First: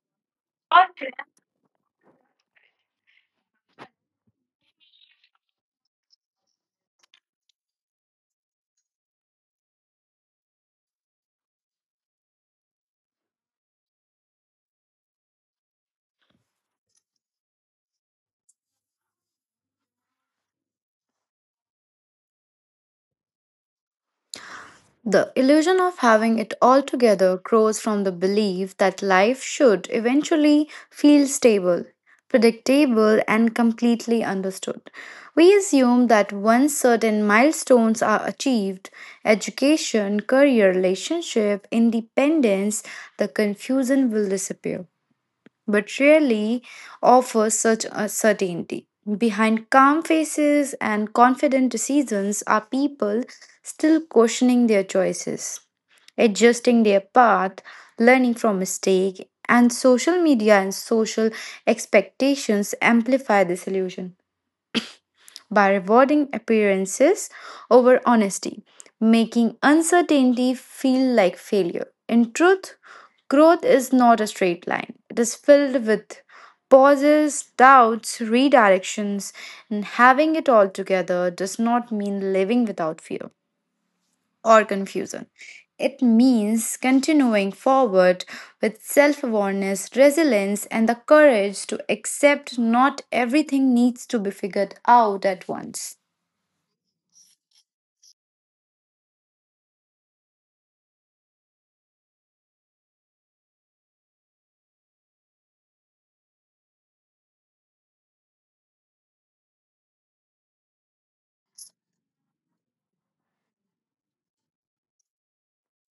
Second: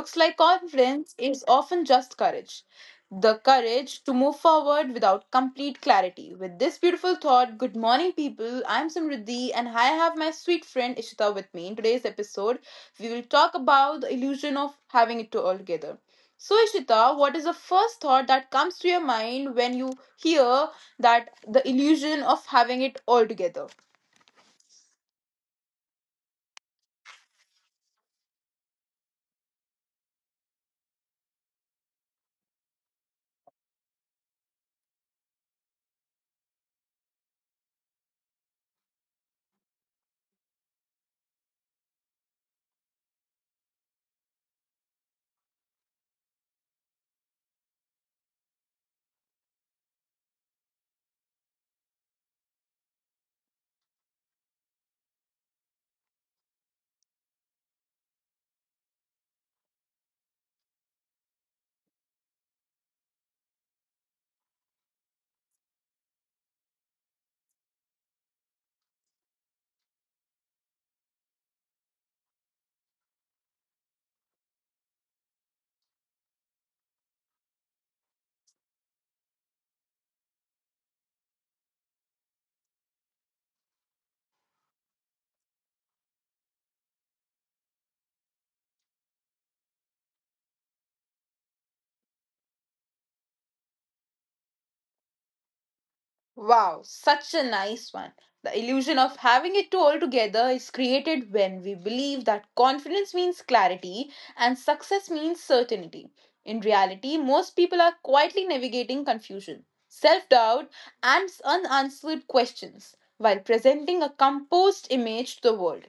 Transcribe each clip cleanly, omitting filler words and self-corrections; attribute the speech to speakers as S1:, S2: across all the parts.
S1: looks like confidence is often just courage. The courage to move forward without complete clarity. With this beautiful thought, good morning, people. I'm Samriddhi, and I have my sweet friend Ishita with me in today's episode we will talk about the illusion of having it all together. So, Ishita, what is the first thought that comes to your mind when you hear that the illusion of having it all together?
S2: The illusion of having it all together grows from the belief that life should eventually feel stable, predictable, and completely understood. We assume that once certain milestones are achieved education, career, relationship, independence the confusion will disappear, but rarely offers such a certainty. Behind calm faces and confident decisions are people still questioning their choices, adjusting their path, learning from mistake, and social media and social expectations amplify this illusion by rewarding appearances over honesty, making uncertainty feel like failure. In truth, growth is not a straight line, it is filled with pauses, doubts, redirections, and having it all together does not mean living without fear or confusion. It means continuing forward with self awareness, resilience, and the courage to accept not everything needs to be figured out at once.
S1: Wow, such a nice one. The illusion of having it all together is created when we believe that confidence means clarity and success means certainty. In reality, most people are quietly navigating confusion, self doubt, and unanswered questions while presenting a composed image to the world.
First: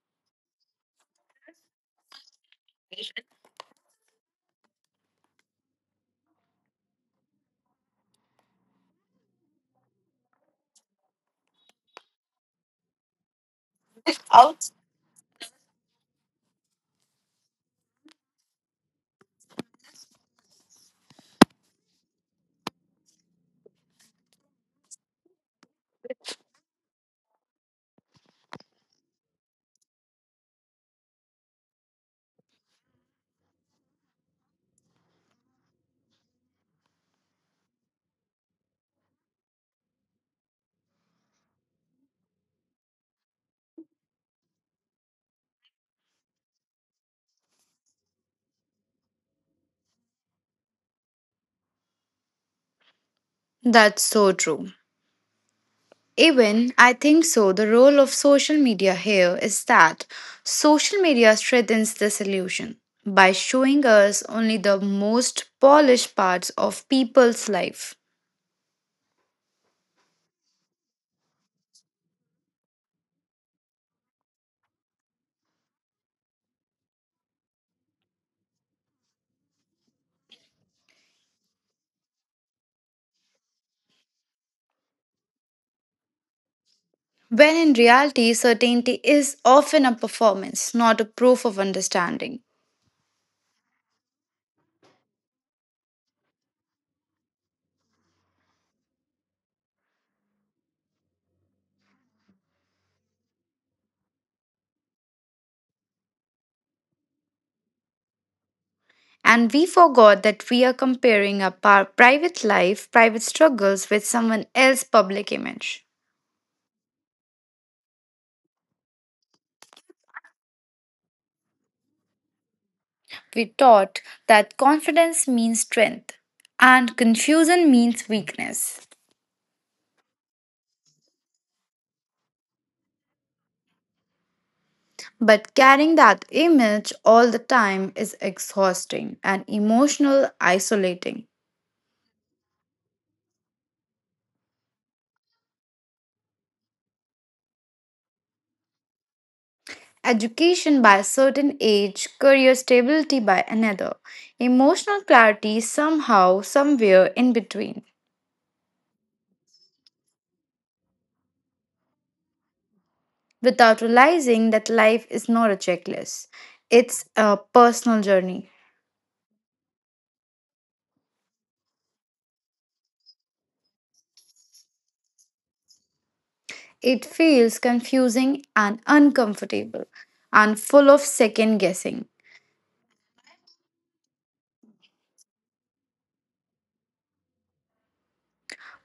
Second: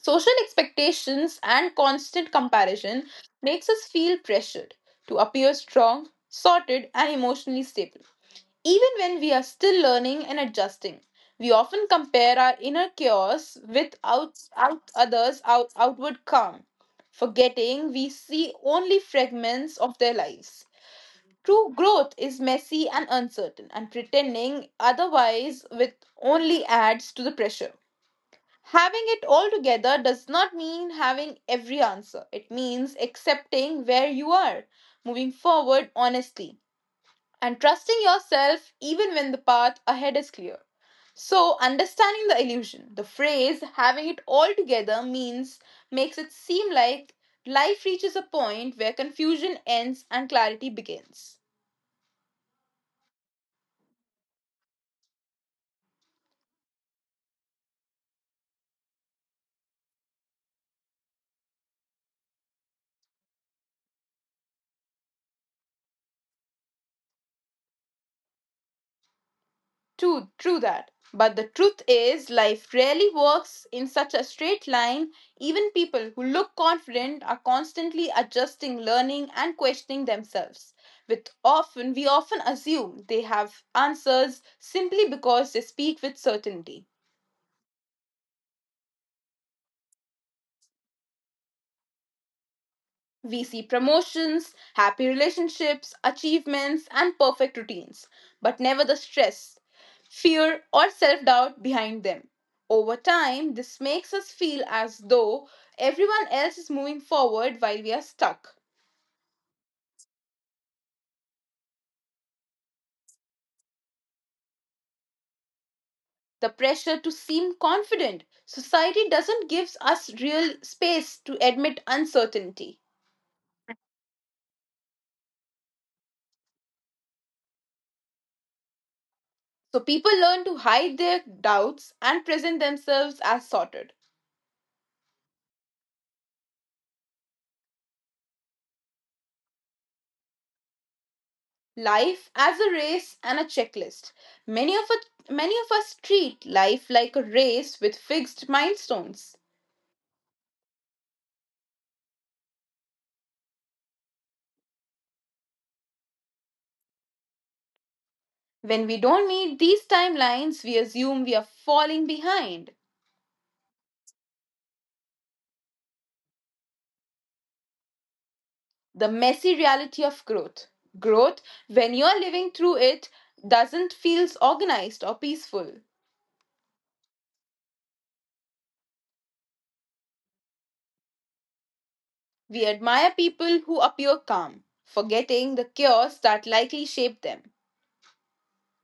S1: Social expectations and constant comparison makes us feel pressured to appear strong, sorted, and emotionally stable even when we are still learning and adjusting, we often compare our inner chaos with outward calm, forgetting we see only fragments of their lives. True growth is messy and uncertain, and pretending otherwise with only adds to the pressure. Having it all together does not mean having every answer. It means accepting where you are, moving forward honestly and trusting yourself even when the path ahead is clear. So, understanding the illusion, the phrase having it all together means makes it seem like life reaches a point where confusion ends and clarity begins.
S2: That's so true. Even I think so. The role of social media here is that social media strengthens this illusion by showing us only the most polished parts of people's life.
S1: True that. But the truth is, life rarely works in such a straight line. Even people who look confident are constantly adjusting, learning, and questioning themselves. We often assume they have answers simply because they speak with certainty.
S2: When in reality, certainty is often a performance, not a proof of understanding.
S1: We see promotions, happy relationships, achievements, and perfect routines, but never the stress, fear, or self doubt behind them. Over time, this makes us feel as though everyone else is moving forward while we are stuck.
S2: And we forgot that we are comparing our private life, private struggles with someone else's public image.
S1: The pressure to seem confident. Society doesn't give us real space to admit uncertainty.
S2: We taught that confidence means strength and confusion means weakness.
S1: So people learn to hide their doubts and present themselves as sorted.
S2: But carrying that image all the time is exhausting and emotional isolating.
S1: Life as a race and a checklist. Many of us treat life like a race with fixed milestones.
S2: Education by a certain age, career stability by another, emotional clarity somehow, somewhere in between,
S1: When we don't meet these timelines, we assume we are falling behind.
S2: without realizing that life is not a checklist. It's a personal journey.
S1: The messy reality of growth. Growth, when you're living through it, doesn't feel organized or peaceful.
S2: It feels confusing and uncomfortable and full of second guessing.
S1: We admire people who appear calm, forgetting the chaos that likely shaped them.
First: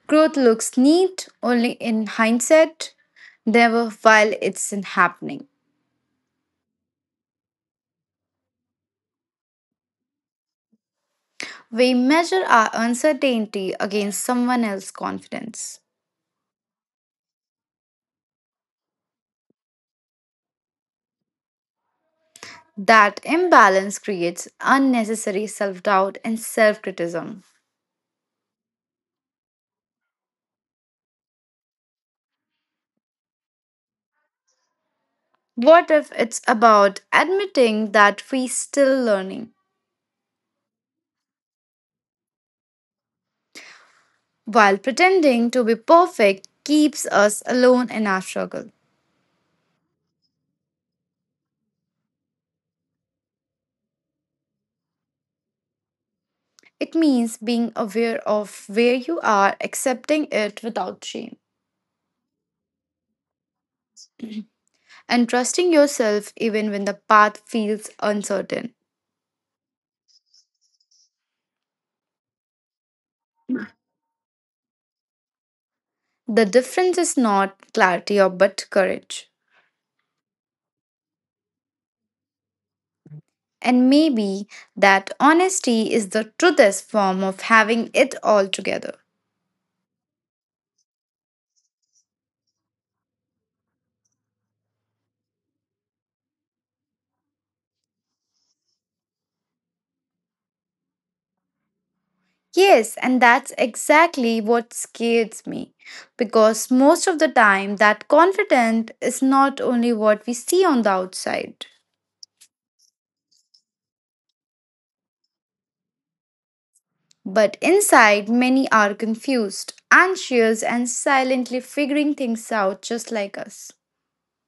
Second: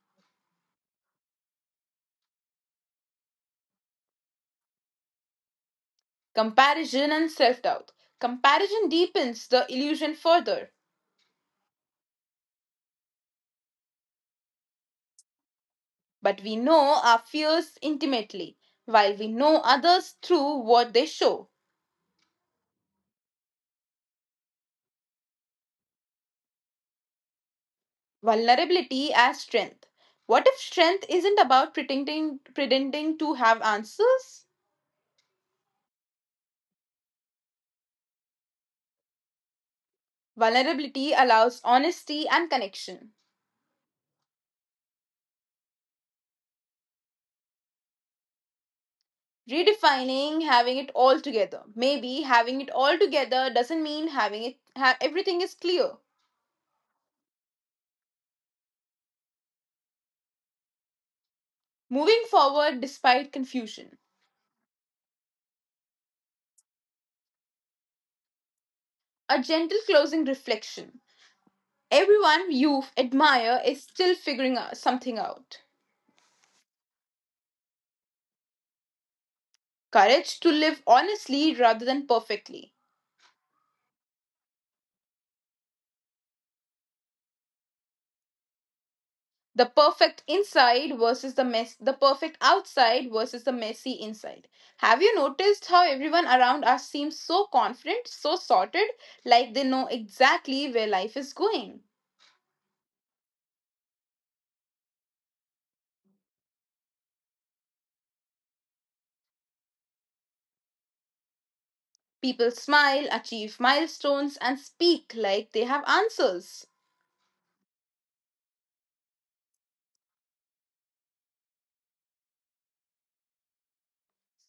S2: Growth looks neat only in hindsight, never while it's in happening.
S1: Comparison and self doubt. Comparison deepens the illusion further.
S2: We measure our uncertainty against someone else's confidence.
S1: But we know our fears intimately, while we know others through what they show.
S2: That imbalance creates unnecessary self doubt and self criticism.
S1: Vulnerability as strength. What if strength isn't about pretending to have answers?
S2: What if it's about admitting that we're still learning,
S1: Vulnerability allows honesty and connection.
S2: while pretending to be perfect keeps us alone in our struggle?
S1: Redefining having it all together. Maybe having it all together doesn't mean everything is clear.
S2: It means being aware of where you are, accepting it without shame,
S1: Moving forward despite confusion.
S2: and trusting yourself even when the path feels uncertain.
S1: A gentle closing reflection. Everyone you admire is still figuring out something out.
S2: The difference is not clarity or but courage.
S1: Courage to live honestly rather than perfectly.
S2: And maybe that honesty is the truest form of having it all together.
S1: The perfect inside versus the mess, the perfect outside versus the messy inside. Have you noticed how everyone around us seems so confident, so sorted, like they know exactly where life is going?
S2: Yes, and that's exactly what scares me because most of the time that confidence is not only what we see on the outside.
S1: People smile, achieve milestones, and speak like they have answers.
S2: But inside, many are confused, anxious, and silently figuring things out just like us.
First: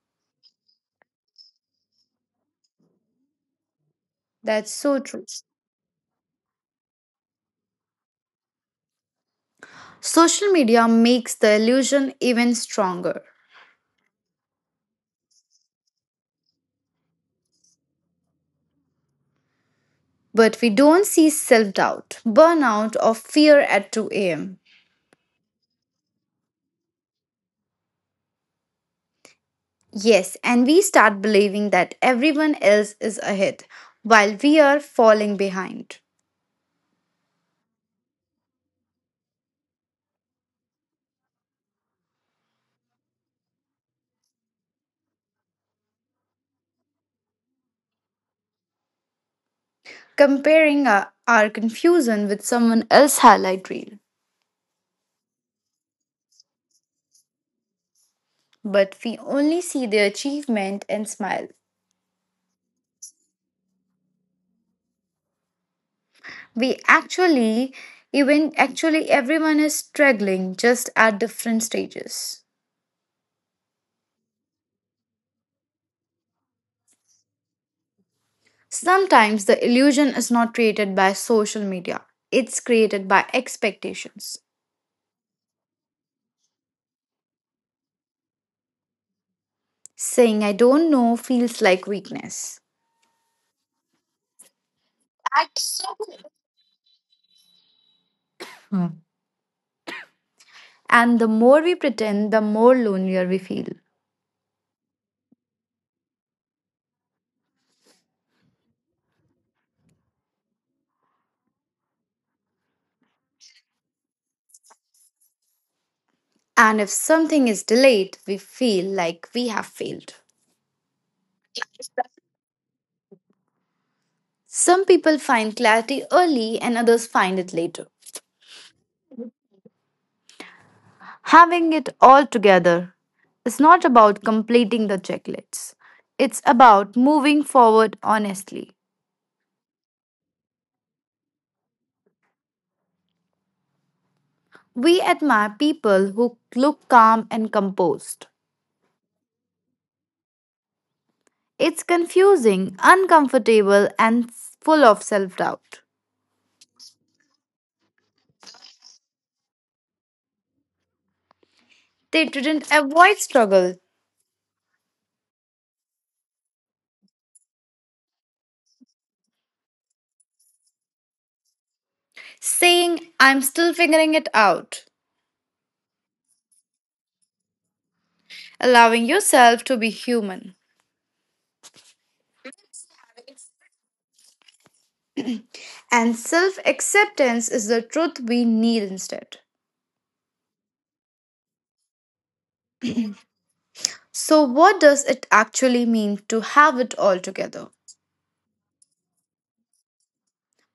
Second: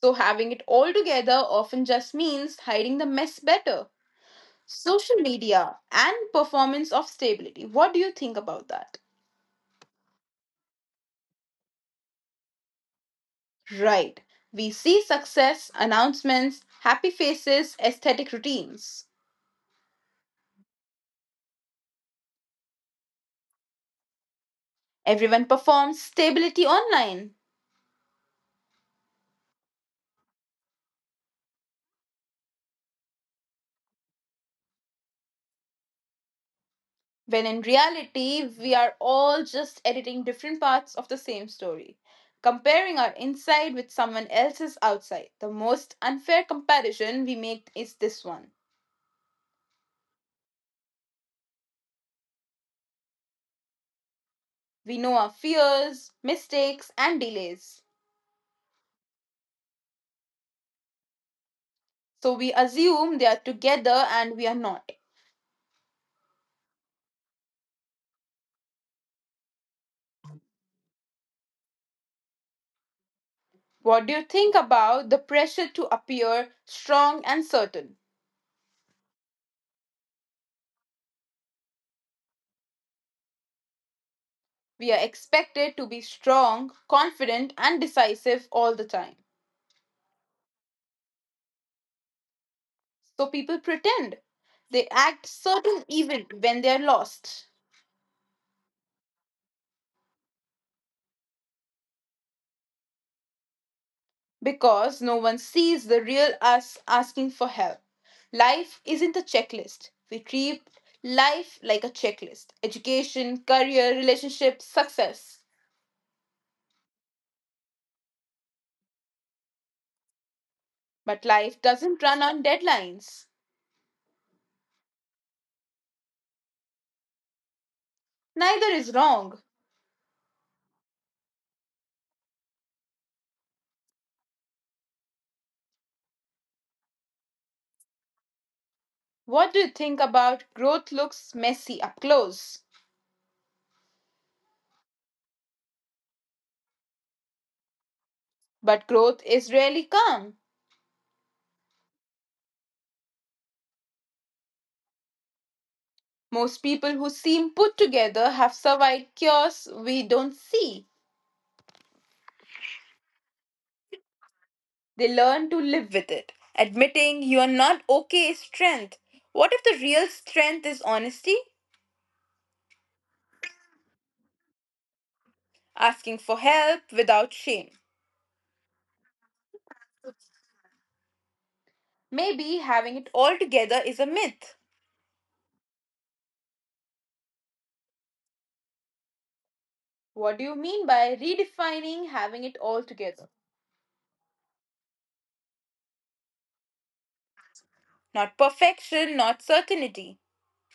S1: So, having it all together often just means hiding the mess better.
S2: That's so
S1: Social
S2: true.
S1: media and performance of stability, what do you think about that?
S2: Social media makes the illusion even stronger.
S1: Right, we see success announcements, happy faces, aesthetic routines.
S2: But we don't see self doubt, burnout, or fear at 2 a.m.
S1: Everyone performs stability online.
S2: Yes, and we start believing that everyone else is ahead while we are falling behind,
S1: When in reality we are all just editing different parts of the same story, comparing our inside with someone else's outside, the most unfair comparison we make is this one.
S2: comparing our confusion with someone else's highlight reel.
S1: We know our fears, mistakes and delays.
S2: But we only see their achievement and smile.
S1: So we assume they are together and we are not.
S2: We actually even actually everyone is struggling just at different stages.
S1: What do you think about the pressure to appear strong and certain?
S2: Sometimes the illusion is not created by social media, it's created by expectations.
S1: We are expected to be strong, confident, and decisive all the time.
S2: Saying I don't know feels like weakness,
S1: So people pretend. They act certain even when they are lost
S2: and the more we pretend the more lonelier we feel.
S1: because no one sees the real us asking for help. Life isn't a checklist. We treat life like a checklist: education, career, relationships, success.
S2: And if something is delayed we feel like we have failed.
S1: But life doesn't run on deadlines.
S2: Some people find clarity early and others find it later.
S1: Neither is wrong.
S2: Having it all together is not about completing the checklists, it's about moving forward honestly.
S1: What do you think about growth looks messy up close?
S2: We admire people who look calm and composed.
S1: But growth is rarely calm.
S2: It's confusing, uncomfortable, and full of self doubt.
S1: Most people who seem put together have survived chaos we don't see.
S2: They didn't avoid struggle,
S1: They learn to live with it. Admitting you are not okay is strength. What if the real strength is honesty?
S2: saying, I'm still figuring it out,
S1: Asking for help without shame.
S2: allowing yourself to be human.
S1: Maybe having it all together is a myth.
S2: And self acceptance is the truth we need instead.
S1: What do you mean by redefining having it all together?
S2: So, what does it actually mean to have it all together?
S1: Not perfection, not certainty.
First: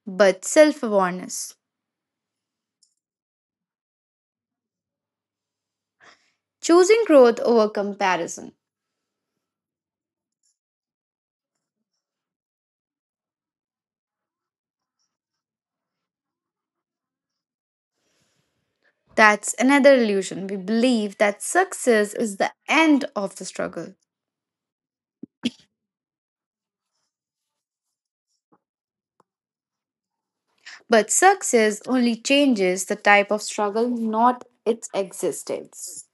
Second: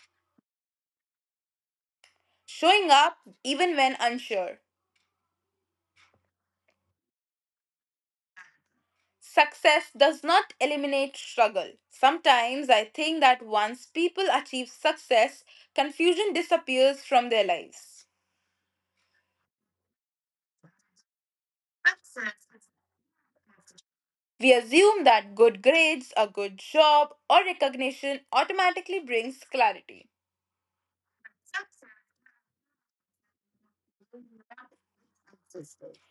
S2: But self awareness,
S1: Showing up even when unsure.
S2: choosing growth over comparison.
S1: Success does not eliminate struggle. Sometimes I think that once people achieve success, confusion disappears from their lives.
S2: That's another illusion. We believe that success is the end of the struggle.
S1: We assume that good grades, a good job, or recognition automatically brings clarity.
S2: But success only changes the type of struggle, not its existence.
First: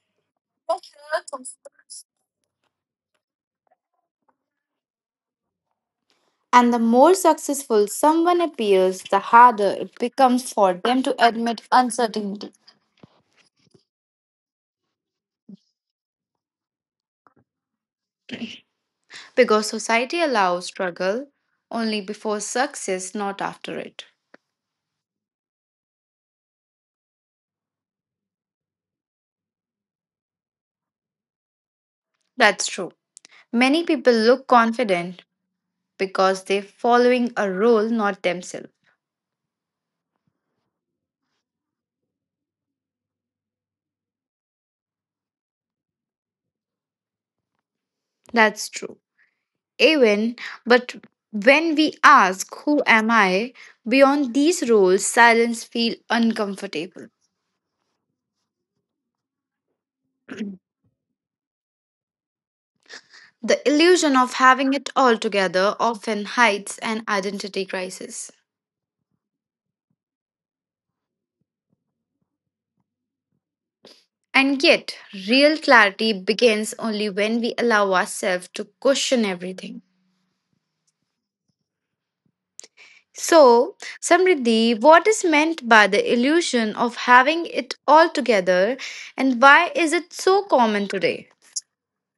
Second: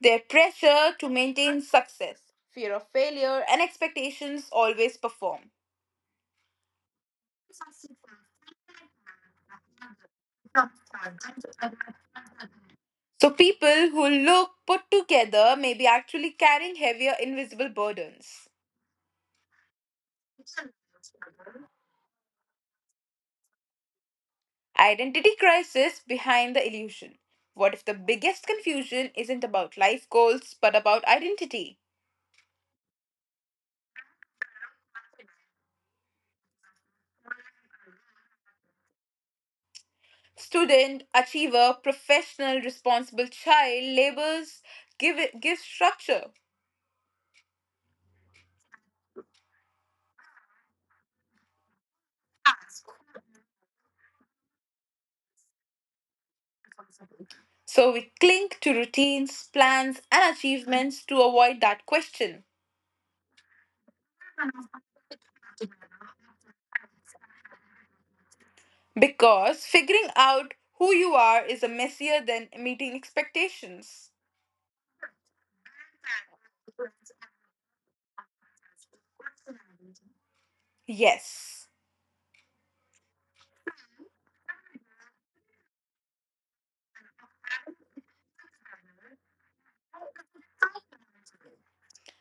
S1: Their pressure to maintain success, fear of failure, and expectations always perform.
S2: And the more successful someone appears, the harder it becomes for them to admit uncertainty.
S1: So people who look put together may be actually carrying heavier invisible burdens.
S2: Because society allows struggle only before success, not after it.
S1: Identity crisis behind the illusion. What if the biggest confusion isn't about life goals but about identity?
S2: That's true. Many people look confident because they're following a role, not themselves.
S1: Student, achiever, professional, responsible child labels give structure.
S2: That's true. Even, but when we ask, who am I? Beyond these roles, silence feels uncomfortable.
S1: So we cling to routines, plans and achievements to avoid that question
S2: The illusion of having it all together often hides an identity crisis.
S1: because figuring out who you are is a messier than meeting expectations.
S2: And yet, real clarity begins only when we allow ourselves to question everything.
S1: Yes.
S2: So, Samriddhi, what is meant by the illusion of having it all together and why is it so common today?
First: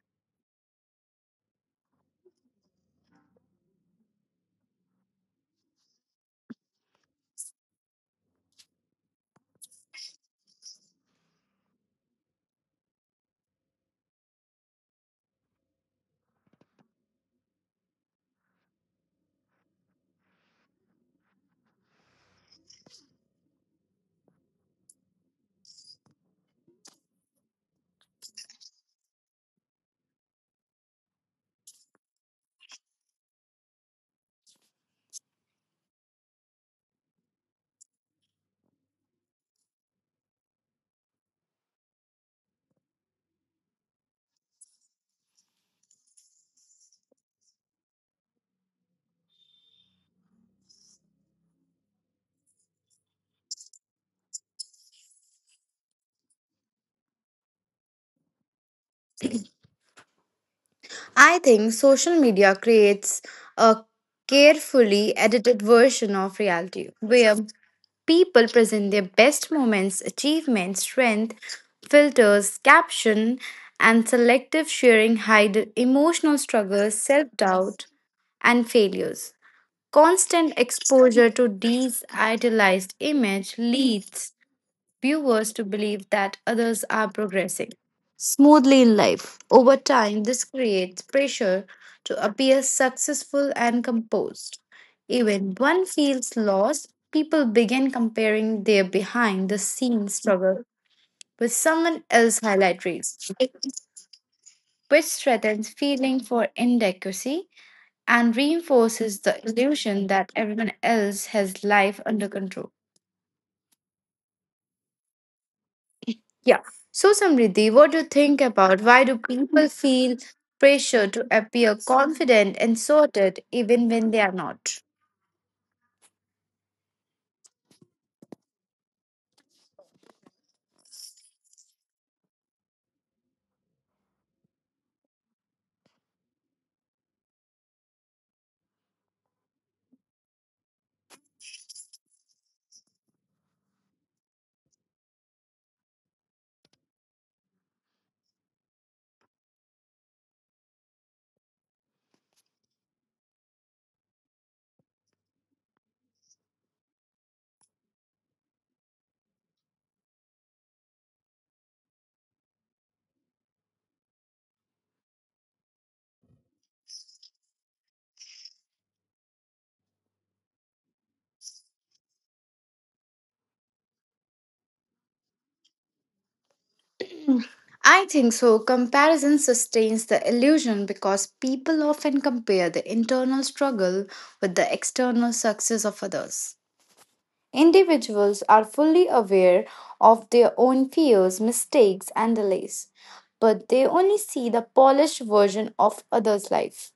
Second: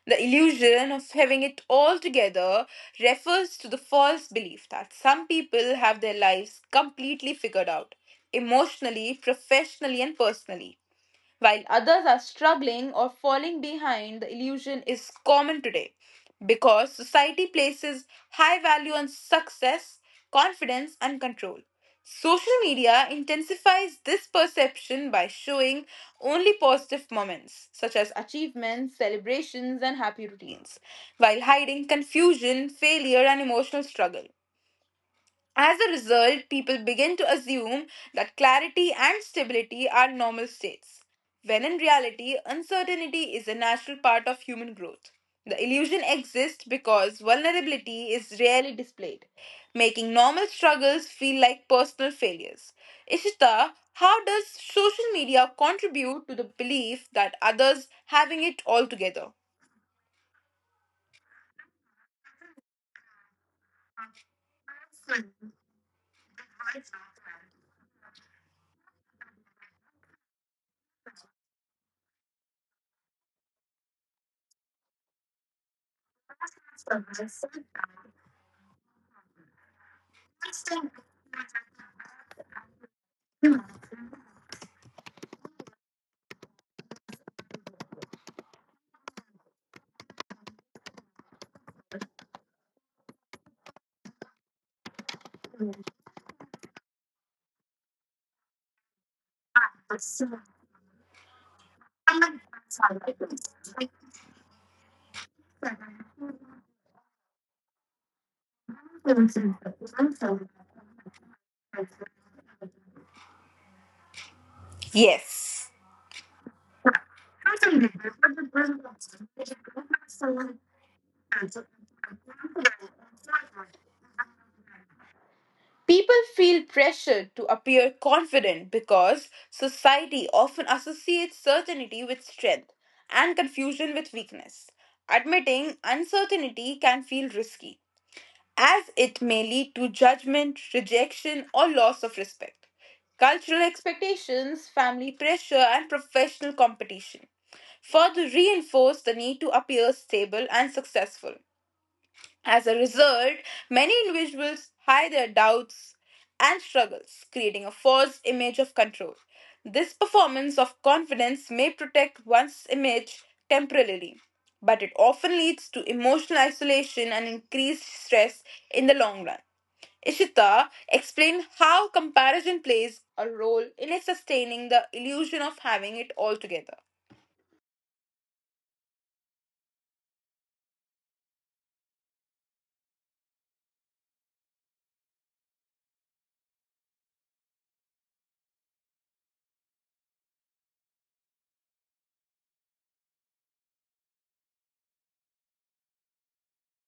S1: The illusion of having it all together refers to the false belief that some people have their lives completely figured out, emotionally, professionally, and personally. While others are struggling or falling behind, the illusion is common today because society places high value on success, confidence, and control. Social media intensifies this perception by showing only positive moments, such as achievements, celebrations, and happy routines, while hiding confusion, failure, and emotional struggle. As a result, people begin to assume that clarity and stability are normal states, when in reality, uncertainty is a natural part of human growth. The illusion exists because vulnerability is rarely displayed, making normal struggles feel like personal failures. Ishita, how does social media contribute to the belief that others having it all together?
S2: I think social media creates a carefully edited version of reality where people present their best moments, achievements, strength, filters, caption, and selective sharing hide emotional struggles, self doubt, and failures. Constant exposure to these idealized images leads viewers to believe that others are progressing smoothly in life. Over time, this creates pressure to appear successful and composed. Even one feels lost, people begin comparing their behind the scenes struggle with someone else's highlight reels, which threatens feeling for inadequacy and reinforces the illusion that everyone else has life under control.
S1: Yes.
S2: Yeah. So, Samriddhi, what do you think about why do people feel pressure to appear confident and sorted even when they are not?
S1: People feel pressure to appear confident because society often associates certainty with strength and confusion with weakness. Admitting uncertainty can feel risky, as it may lead to judgment, rejection, or loss of respect. Cultural expectations, family pressure, and professional competition further reinforce the need to appear stable and successful. As a result, many individuals hide their doubts and struggles, creating a false image of control. This performance of confidence may protect one's image temporarily, but it often leads to emotional isolation and increased stress in the long run. Ishita, explained how comparison plays a role in sustaining the illusion of having it all together.
S2: I think so. Comparison sustains the illusion because people often compare the internal struggle with the external success of others. Individuals are fully aware of their own fears, mistakes, and delays, but they only see the polished version of others' life.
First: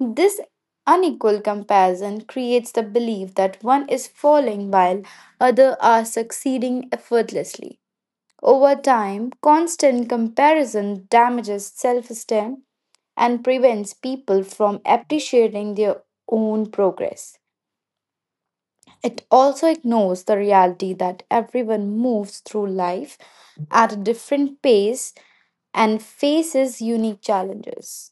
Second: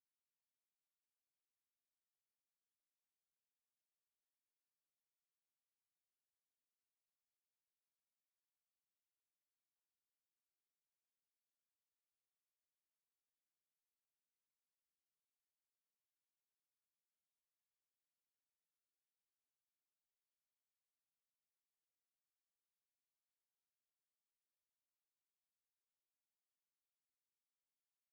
S2: This unequal comparison creates the belief that one is falling while others are succeeding effortlessly. Over time, constant comparison damages self esteem and prevents people from appreciating their own progress. It also ignores the reality that everyone moves through life at a different pace and faces unique challenges.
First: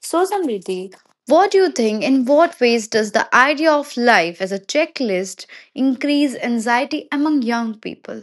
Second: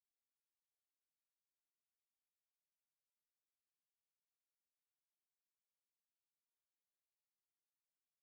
S2: So, Samriti, what do you think? In what ways does the idea of life as a checklist increase anxiety among young people?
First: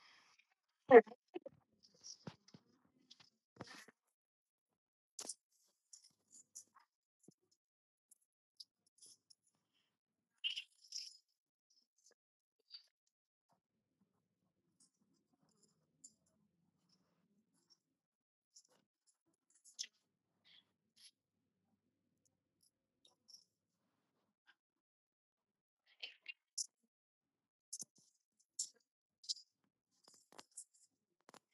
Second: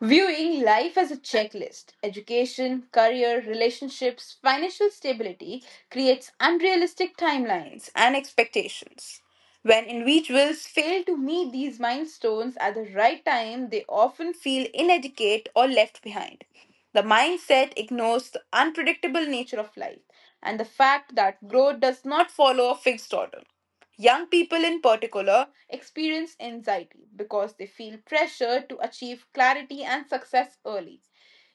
S1: Viewing life as a checklist, education, career, relationships, financial stability creates unrealistic timelines and expectations. When individuals fail to meet these milestones at the right time, they often feel inadequate or left behind. The mindset ignores the unpredictable nature of life and the fact that growth does not follow a fixed order. Young people, in particular, experience anxiety because they feel pressure to achieve clarity and success early,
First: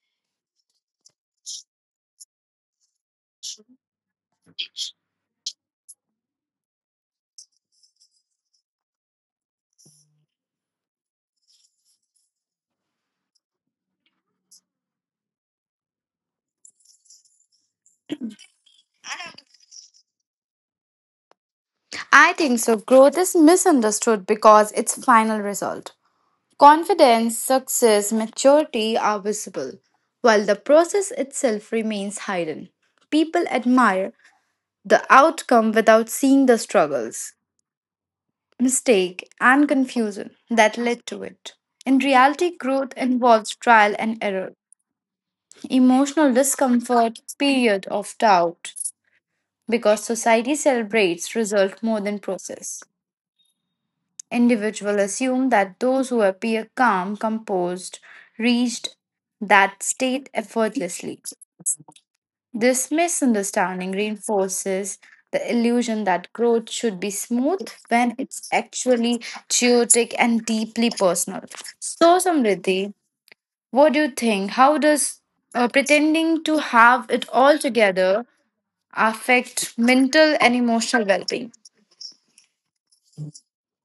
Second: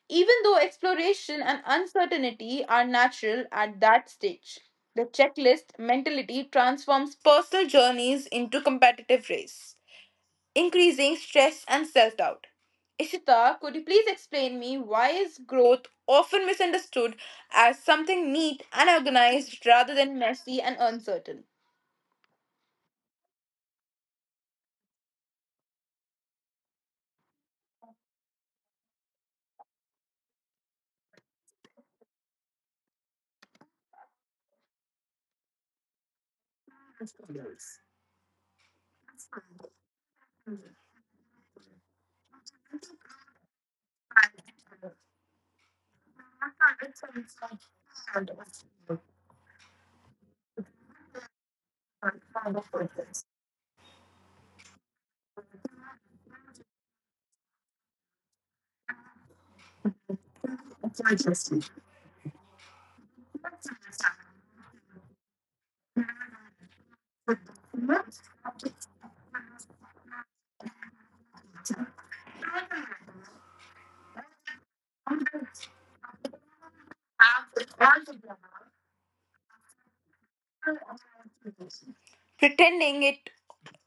S1: even though exploration and uncertainty are natural at that stage. The checklist mentality transforms personal journeys into competitive race, increasing stress and self doubt. Ishita, could you please explain me why is growth often misunderstood as something neat and organized rather than messy and uncertain?
S2: I think so. Growth is misunderstood because its final result. Confidence, success, maturity are visible, while the process itself remains hidden. People admire the outcome without seeing the struggles, mistake, and confusion that led to it. In reality, growth involves trial and error, emotional discomfort, period of doubt, because society celebrates result more than process. Individuals assume that those who appear calm, composed, reached that state effortlessly. This misunderstanding reinforces the illusion that growth should be smooth when it's actually chaotic and deeply personal. So, Samriddhi, what do you think? How does pretending to have it all together affect mental and emotional well being?
S1: Pretending it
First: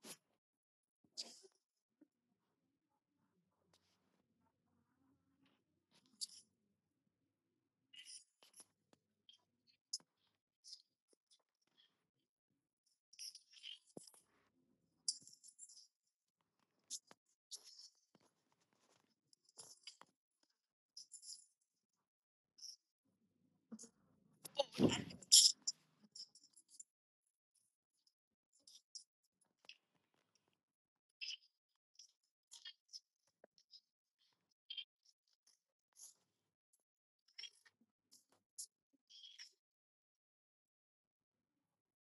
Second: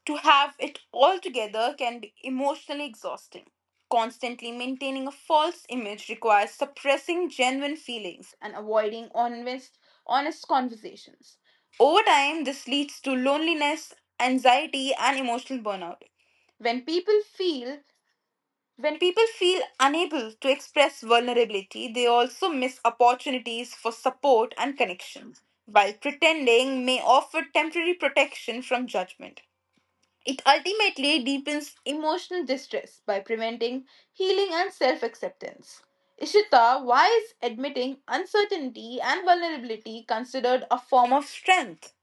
S1: to have it all together can be emotionally exhausting. Constantly maintaining a false image requires suppressing genuine feelings and avoiding honest conversations. Over time, this leads to loneliness, anxiety, and emotional burnout. When people feel when people feel unable to express vulnerability, they also miss opportunities for support and connection, while pretending may offer temporary protection from judgment. It ultimately deepens emotional distress by preventing healing and self acceptance. Ishita, why is admitting uncertainty and vulnerability considered a form of strength?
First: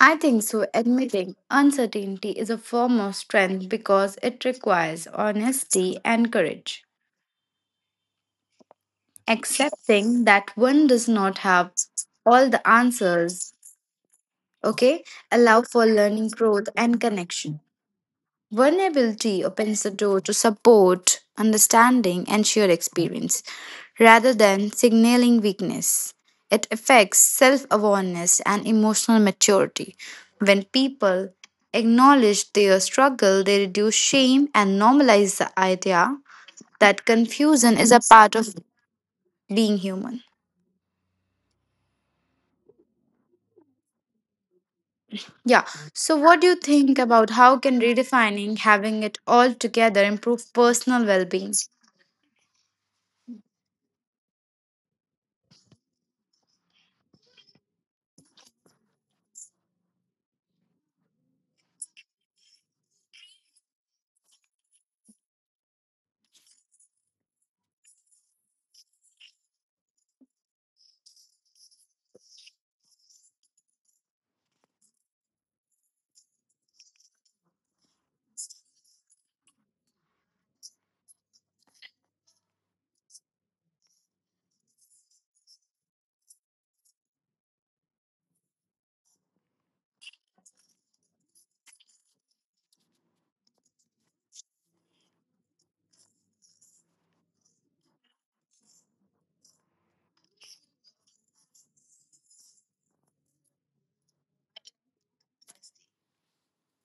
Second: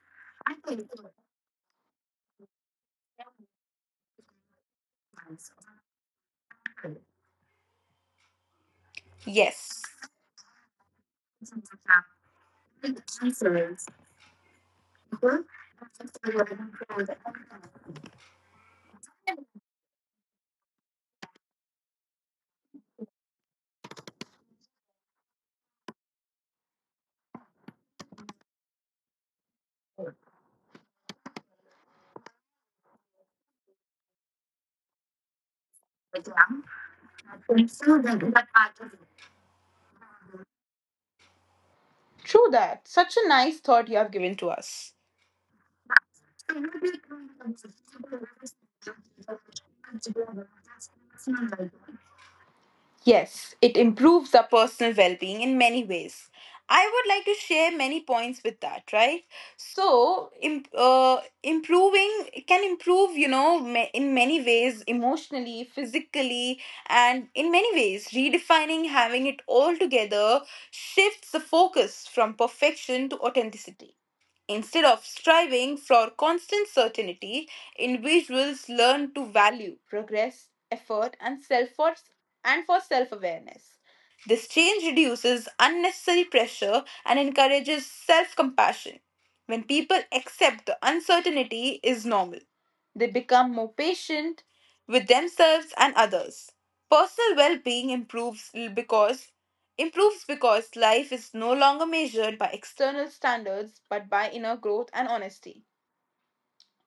S2: I think so. Admitting uncertainty is a form of strength because it requires honesty and courage.
S1: Yes.
S2: Accepting that one does not have all the answers, okay, allow for learning growth and connection. Vulnerability opens the door to support understanding and shared experience rather than signaling weakness. It affects self-awareness and emotional maturity. When people acknowledge their struggle they reduce shame and normalize the idea that confusion is a part of being human.
S1: True that. Such a nice thought you have given to us.
S2: Yeah. So, what do you think about how can redefining having it all together improve personal well being?
S1: Yes, it improves our personal well being in many ways. I would like to share many points with that, right? So, improving it can improve, you know, in many ways emotionally, physically, and in many ways, redefining having it all together shifts the focus from perfection to authenticity. Instead of striving for constant certainty, individuals learn to value progress, effort, and self for and for self-awareness. This change reduces unnecessary pressure and encourages self-compassion. When people accept the uncertainty is normal, they become more patient with themselves and others. Personal well-being improves because life is no longer measured by external standards but by inner growth and honesty.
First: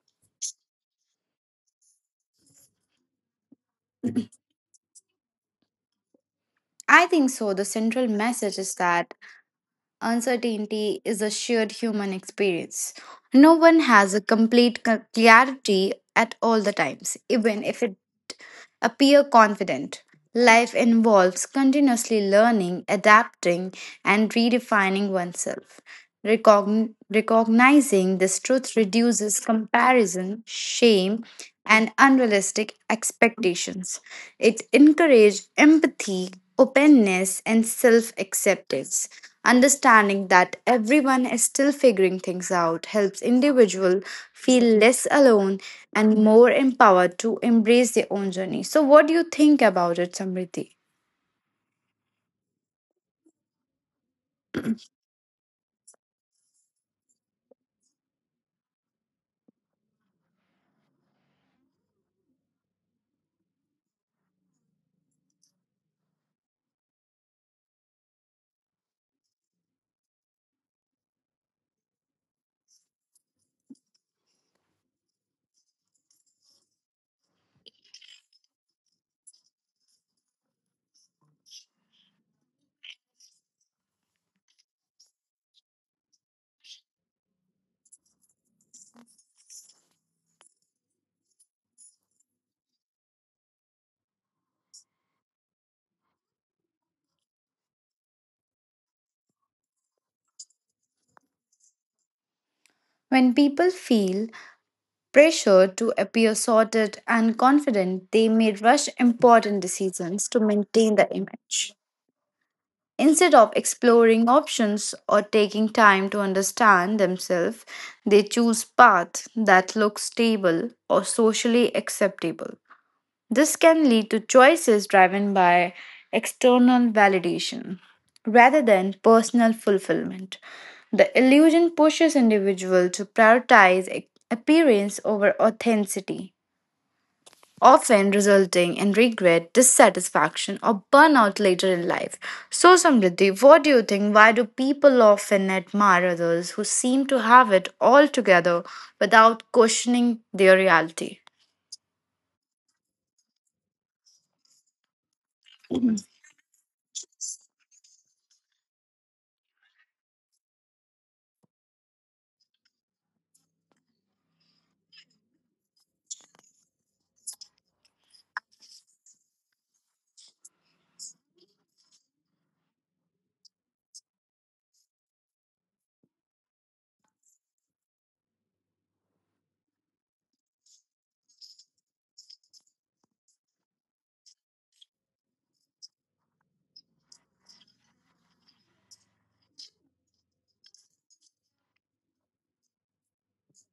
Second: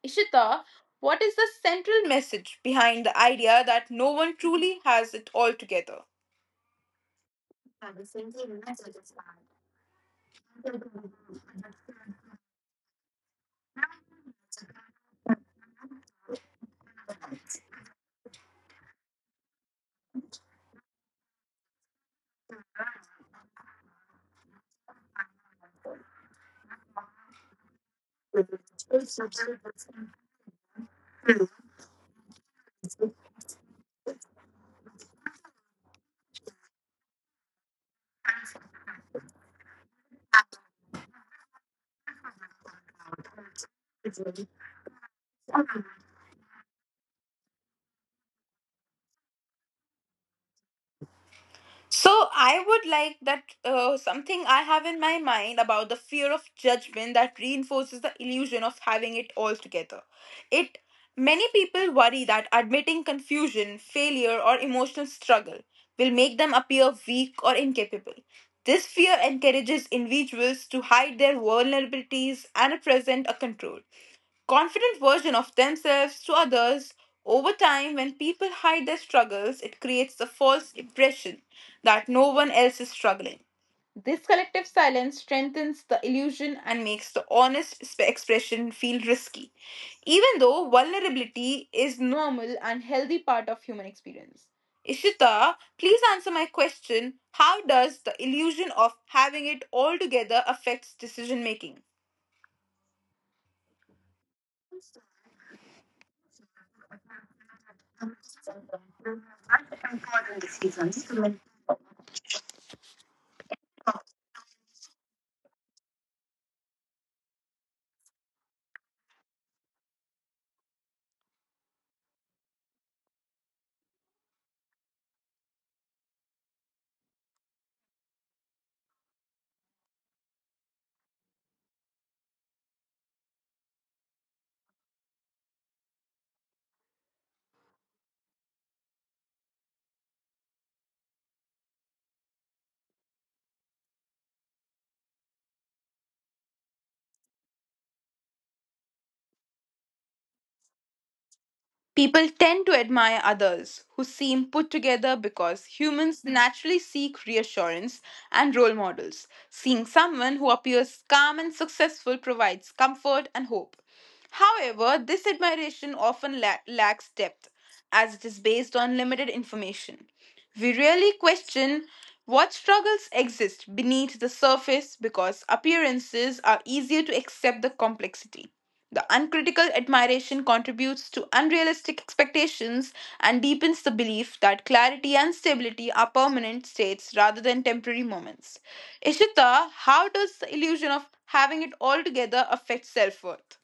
S1: Ishita, what is the central message behind the idea that no one truly has it all together?
S2: I think so. The central message is that uncertainty is a shared human experience. No one has a complete clarity at all the times, even if it appear confident. Life involves continuously learning, adapting, and redefining oneself. Recognizing this truth reduces comparison, shame, and unrealistic expectations. It encourages empathy, openness, and self acceptance. Understanding that everyone is still figuring things out helps individual feel less alone and more empowered to embrace their own journey. So, what do you think about it, Samriti?
S1: So I would like that something I have in my mind about the fear of judgment that reinforces the illusion of having it all together. It Many people worry that admitting confusion, failure or emotional struggle will make them appear weak or incapable. This fear encourages individuals to hide their vulnerabilities and present a control confident version of themselves to others. Over time, when people hide their struggles, it creates the false impression that no one else is struggling. This collective silence strengthens the illusion and makes the honest expression feel risky, even though vulnerability is normal and healthy part of human experience. Ishita, please answer my question. How does the illusion of having it all together affects decision making?
S2: When people feel pressure to appear sorted and confident, they may rush important decisions to maintain the image. Instead of exploring options or taking time to understand themselves, they choose paths that look stable or socially acceptable. This can lead to choices driven by external validation rather than personal fulfillment. The illusion pushes individuals to prioritize appearance over authenticity often resulting in regret, dissatisfaction, or burnout later in life. So, Samriddhi, what do you think? Why do people often admire others who seem to have it all together without questioning their reality?
S1: People tend to admire others who seem put together because humans naturally seek reassurance and role models. Seeing someone who appears calm and successful provides comfort and hope. However, this admiration often lacks depth as it is based on limited information. We rarely question what struggles exist beneath the surface because appearances are easier to accept the complexity. The uncritical admiration contributes to unrealistic expectations and deepens the belief that clarity and stability are permanent states rather than temporary moments. Ishita, how does the illusion of having it all together affect self worth?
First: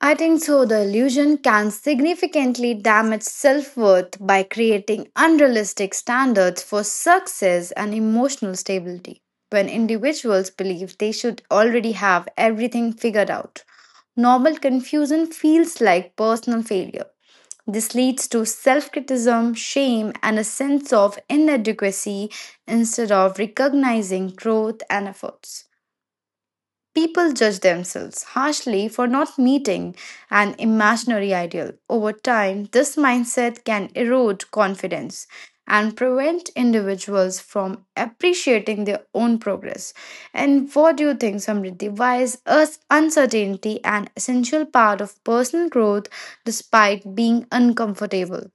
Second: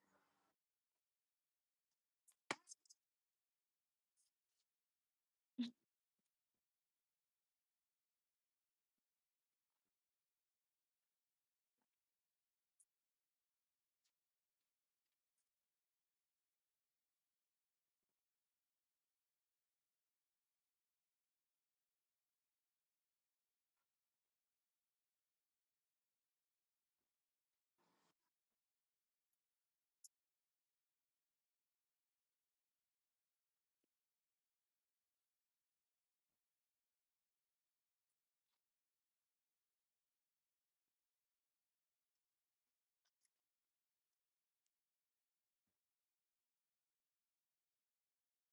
S2: I think so. The illusion can significantly damage self worth by creating unrealistic standards for success and emotional stability. When individuals believe they should already have everything figured out, normal confusion feels like personal failure. This leads to self criticism, shame, and a sense of inadequacy instead of recognizing growth and efforts. People judge themselves harshly for not meeting an imaginary ideal. Over time, this mindset can erode confidence and prevent individuals from appreciating their own progress. And what do you think, Samriddhi? Why is us uncertainty an essential part of personal growth despite being uncomfortable?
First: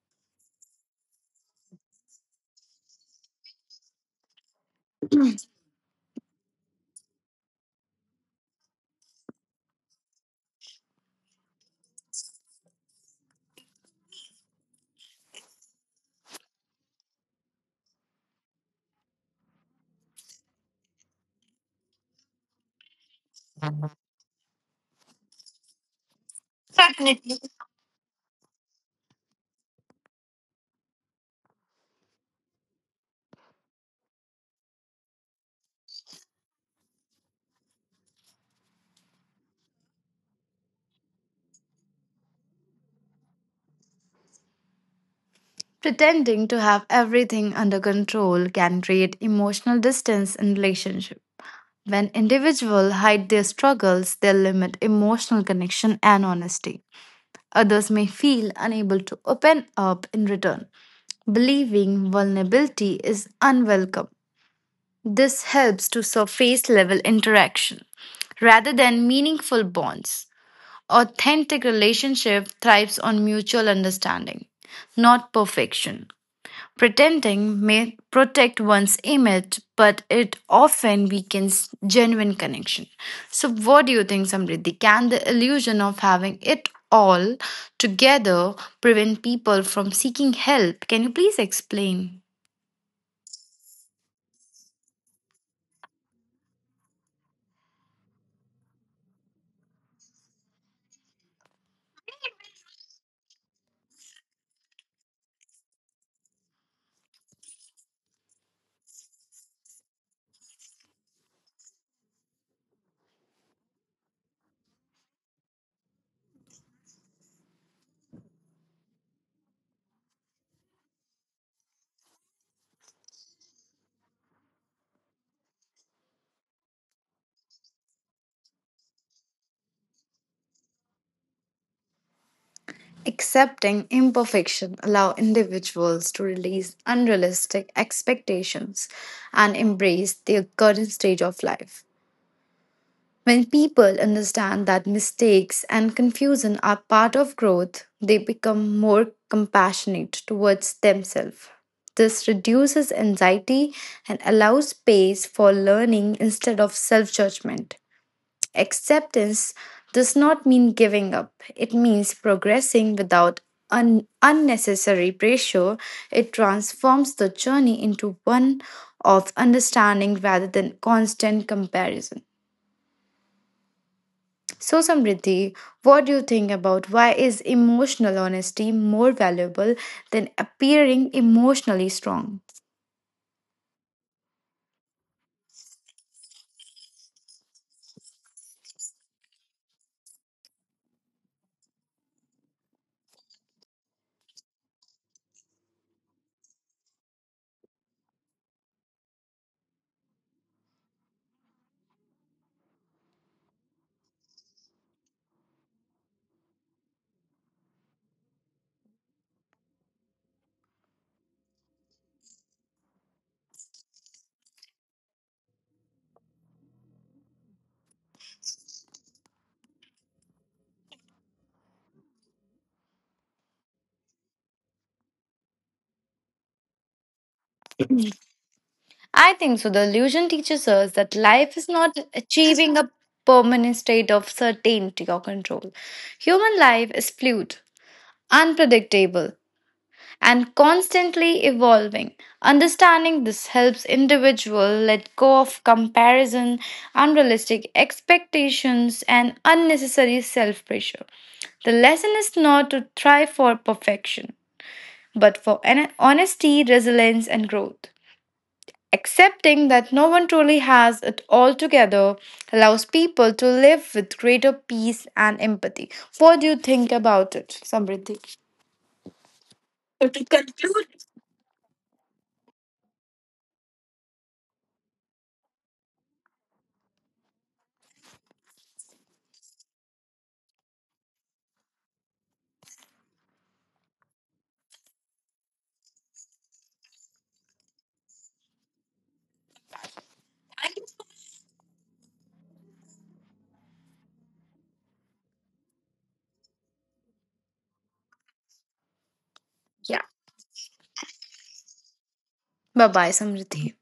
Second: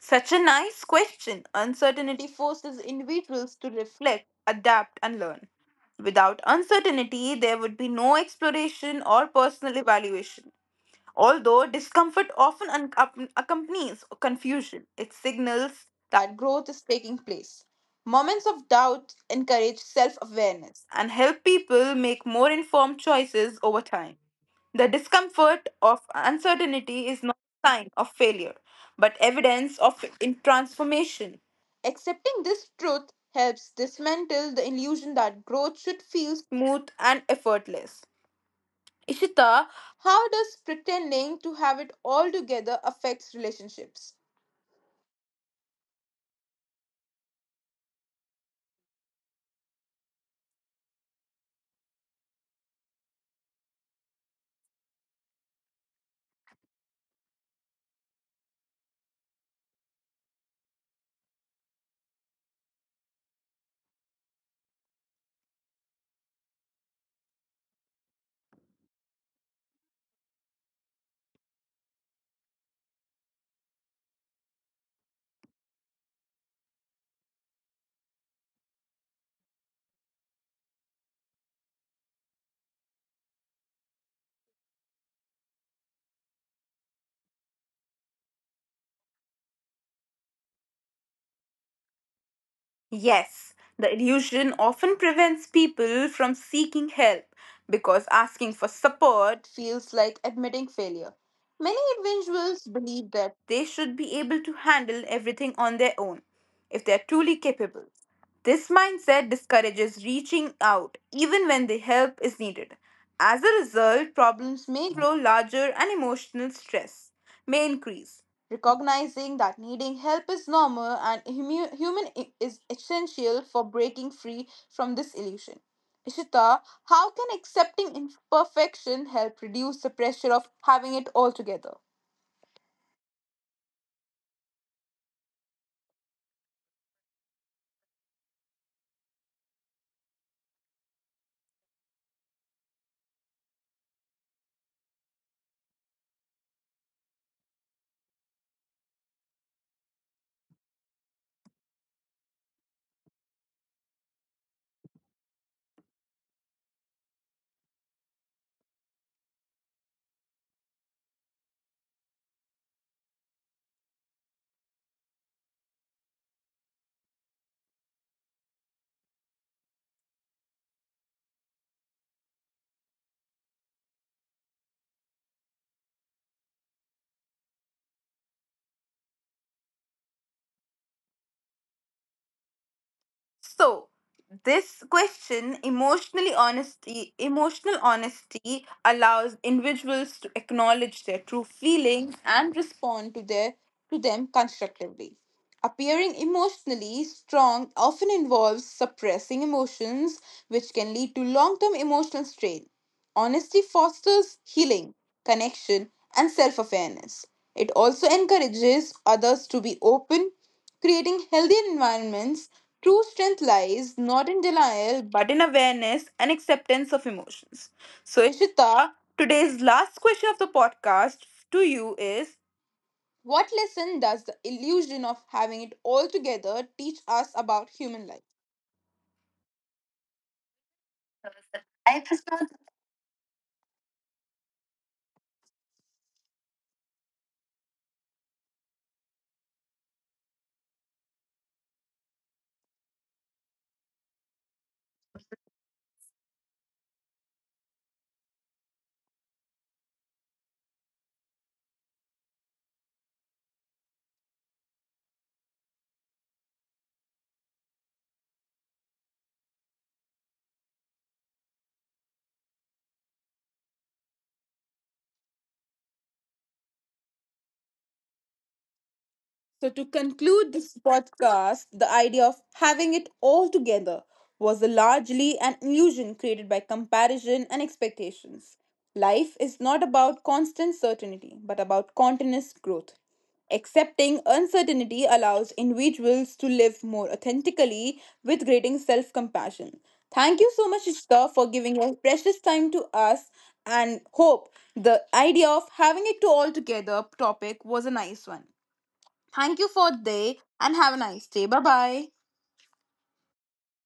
S1: Such a nice question. Uncertainty forces individuals to reflect, adapt, and learn. Without uncertainty, there would be no exploration or personal evaluation. Although discomfort often accompanies confusion, it signals that growth is taking place. Moments of doubt encourage self awareness and help people make more informed choices over time. The discomfort of uncertainty is not a sign of failure, but evidence of in transformation. Accepting this truth helps dismantle the illusion that growth should feel smooth and effortless. Ishita, how does pretending to have it all together affects relationships?
S2: Pretending to have everything under control can create emotional distance in relationships. When individuals hide their struggles, they limit emotional connection and honesty. Others may feel unable to open up in return, believing vulnerability is unwelcome. This helps to surface level interaction rather than meaningful bonds. Authentic relationship thrives on mutual understanding, not perfection. Pretending may protect one's image, but it often weakens genuine connection. So, what do you think, Samriddhi? Can the illusion of having it all together prevent people from seeking help? Can you please explain?
S1: Yes, the illusion often prevents people from seeking help because asking for support feels like admitting failure. Many individuals believe that they should be able to handle everything on their own if they are truly capable. This mindset discourages reaching out even when the help is needed. As a result, problems may grow larger and emotional stress may increase recognizing that needing help is normal and human is essential for breaking free from this illusion. Ishita, how can accepting imperfection help reduce the pressure of having it all together?
S2: Accepting imperfection allow individuals to release unrealistic expectations and embrace their current stage of life. When people understand that mistakes and confusion are part of growth, they become more compassionate towards themselves. This reduces anxiety and allows space for learning instead of self judgment. Acceptance does not mean giving up, it means progressing without unnecessary pressure. It transforms the journey into one of understanding rather than constant comparison. So Samriddhi, what do you think about why is emotional honesty more valuable than appearing emotionally strong?
S1: So, this question, emotional honesty allows individuals to acknowledge their true feelings and respond to their to them constructively. Appearing emotionally strong often involves suppressing emotions, which can lead to long-term emotional strain. Honesty fosters healing, connection, and self-awareness. It also encourages others to be open, creating healthy environments. True strength lies not in denial but in awareness and acceptance of emotions. So, Ishita, today's last question of the podcast to you is, what lesson does the illusion of having it all together teach us about human life?
S2: I think so. The illusion teaches us that life is not achieving a permanent state of certainty or control. Human life is fluid, unpredictable, and constantly evolving. Understanding this helps individual let go of comparison, unrealistic expectations and unnecessary self-pressure. The lesson is not to strive for perfection, but for honesty, resilience and growth. Accepting that no one truly has it all together allows people to live with greater peace and empathy. What do you think about it, Samriddhi?
S1: So, to
S2: To
S1: conclude this
S2: conclude,
S1: podcast, the idea of having it all together was largely an illusion created by comparison and expectations. Life is not about constant certainty, but about continuous growth. Accepting uncertainty allows individuals to live more authentically with greater self compassion. Thank you so much, Ishta, for giving your precious time to us and hope the idea of having it to all together topic was a nice one. Thank you for
S2: yeah.
S1: day and have a nice day. Bye bye.
S2: Bye bye, Samriddhi.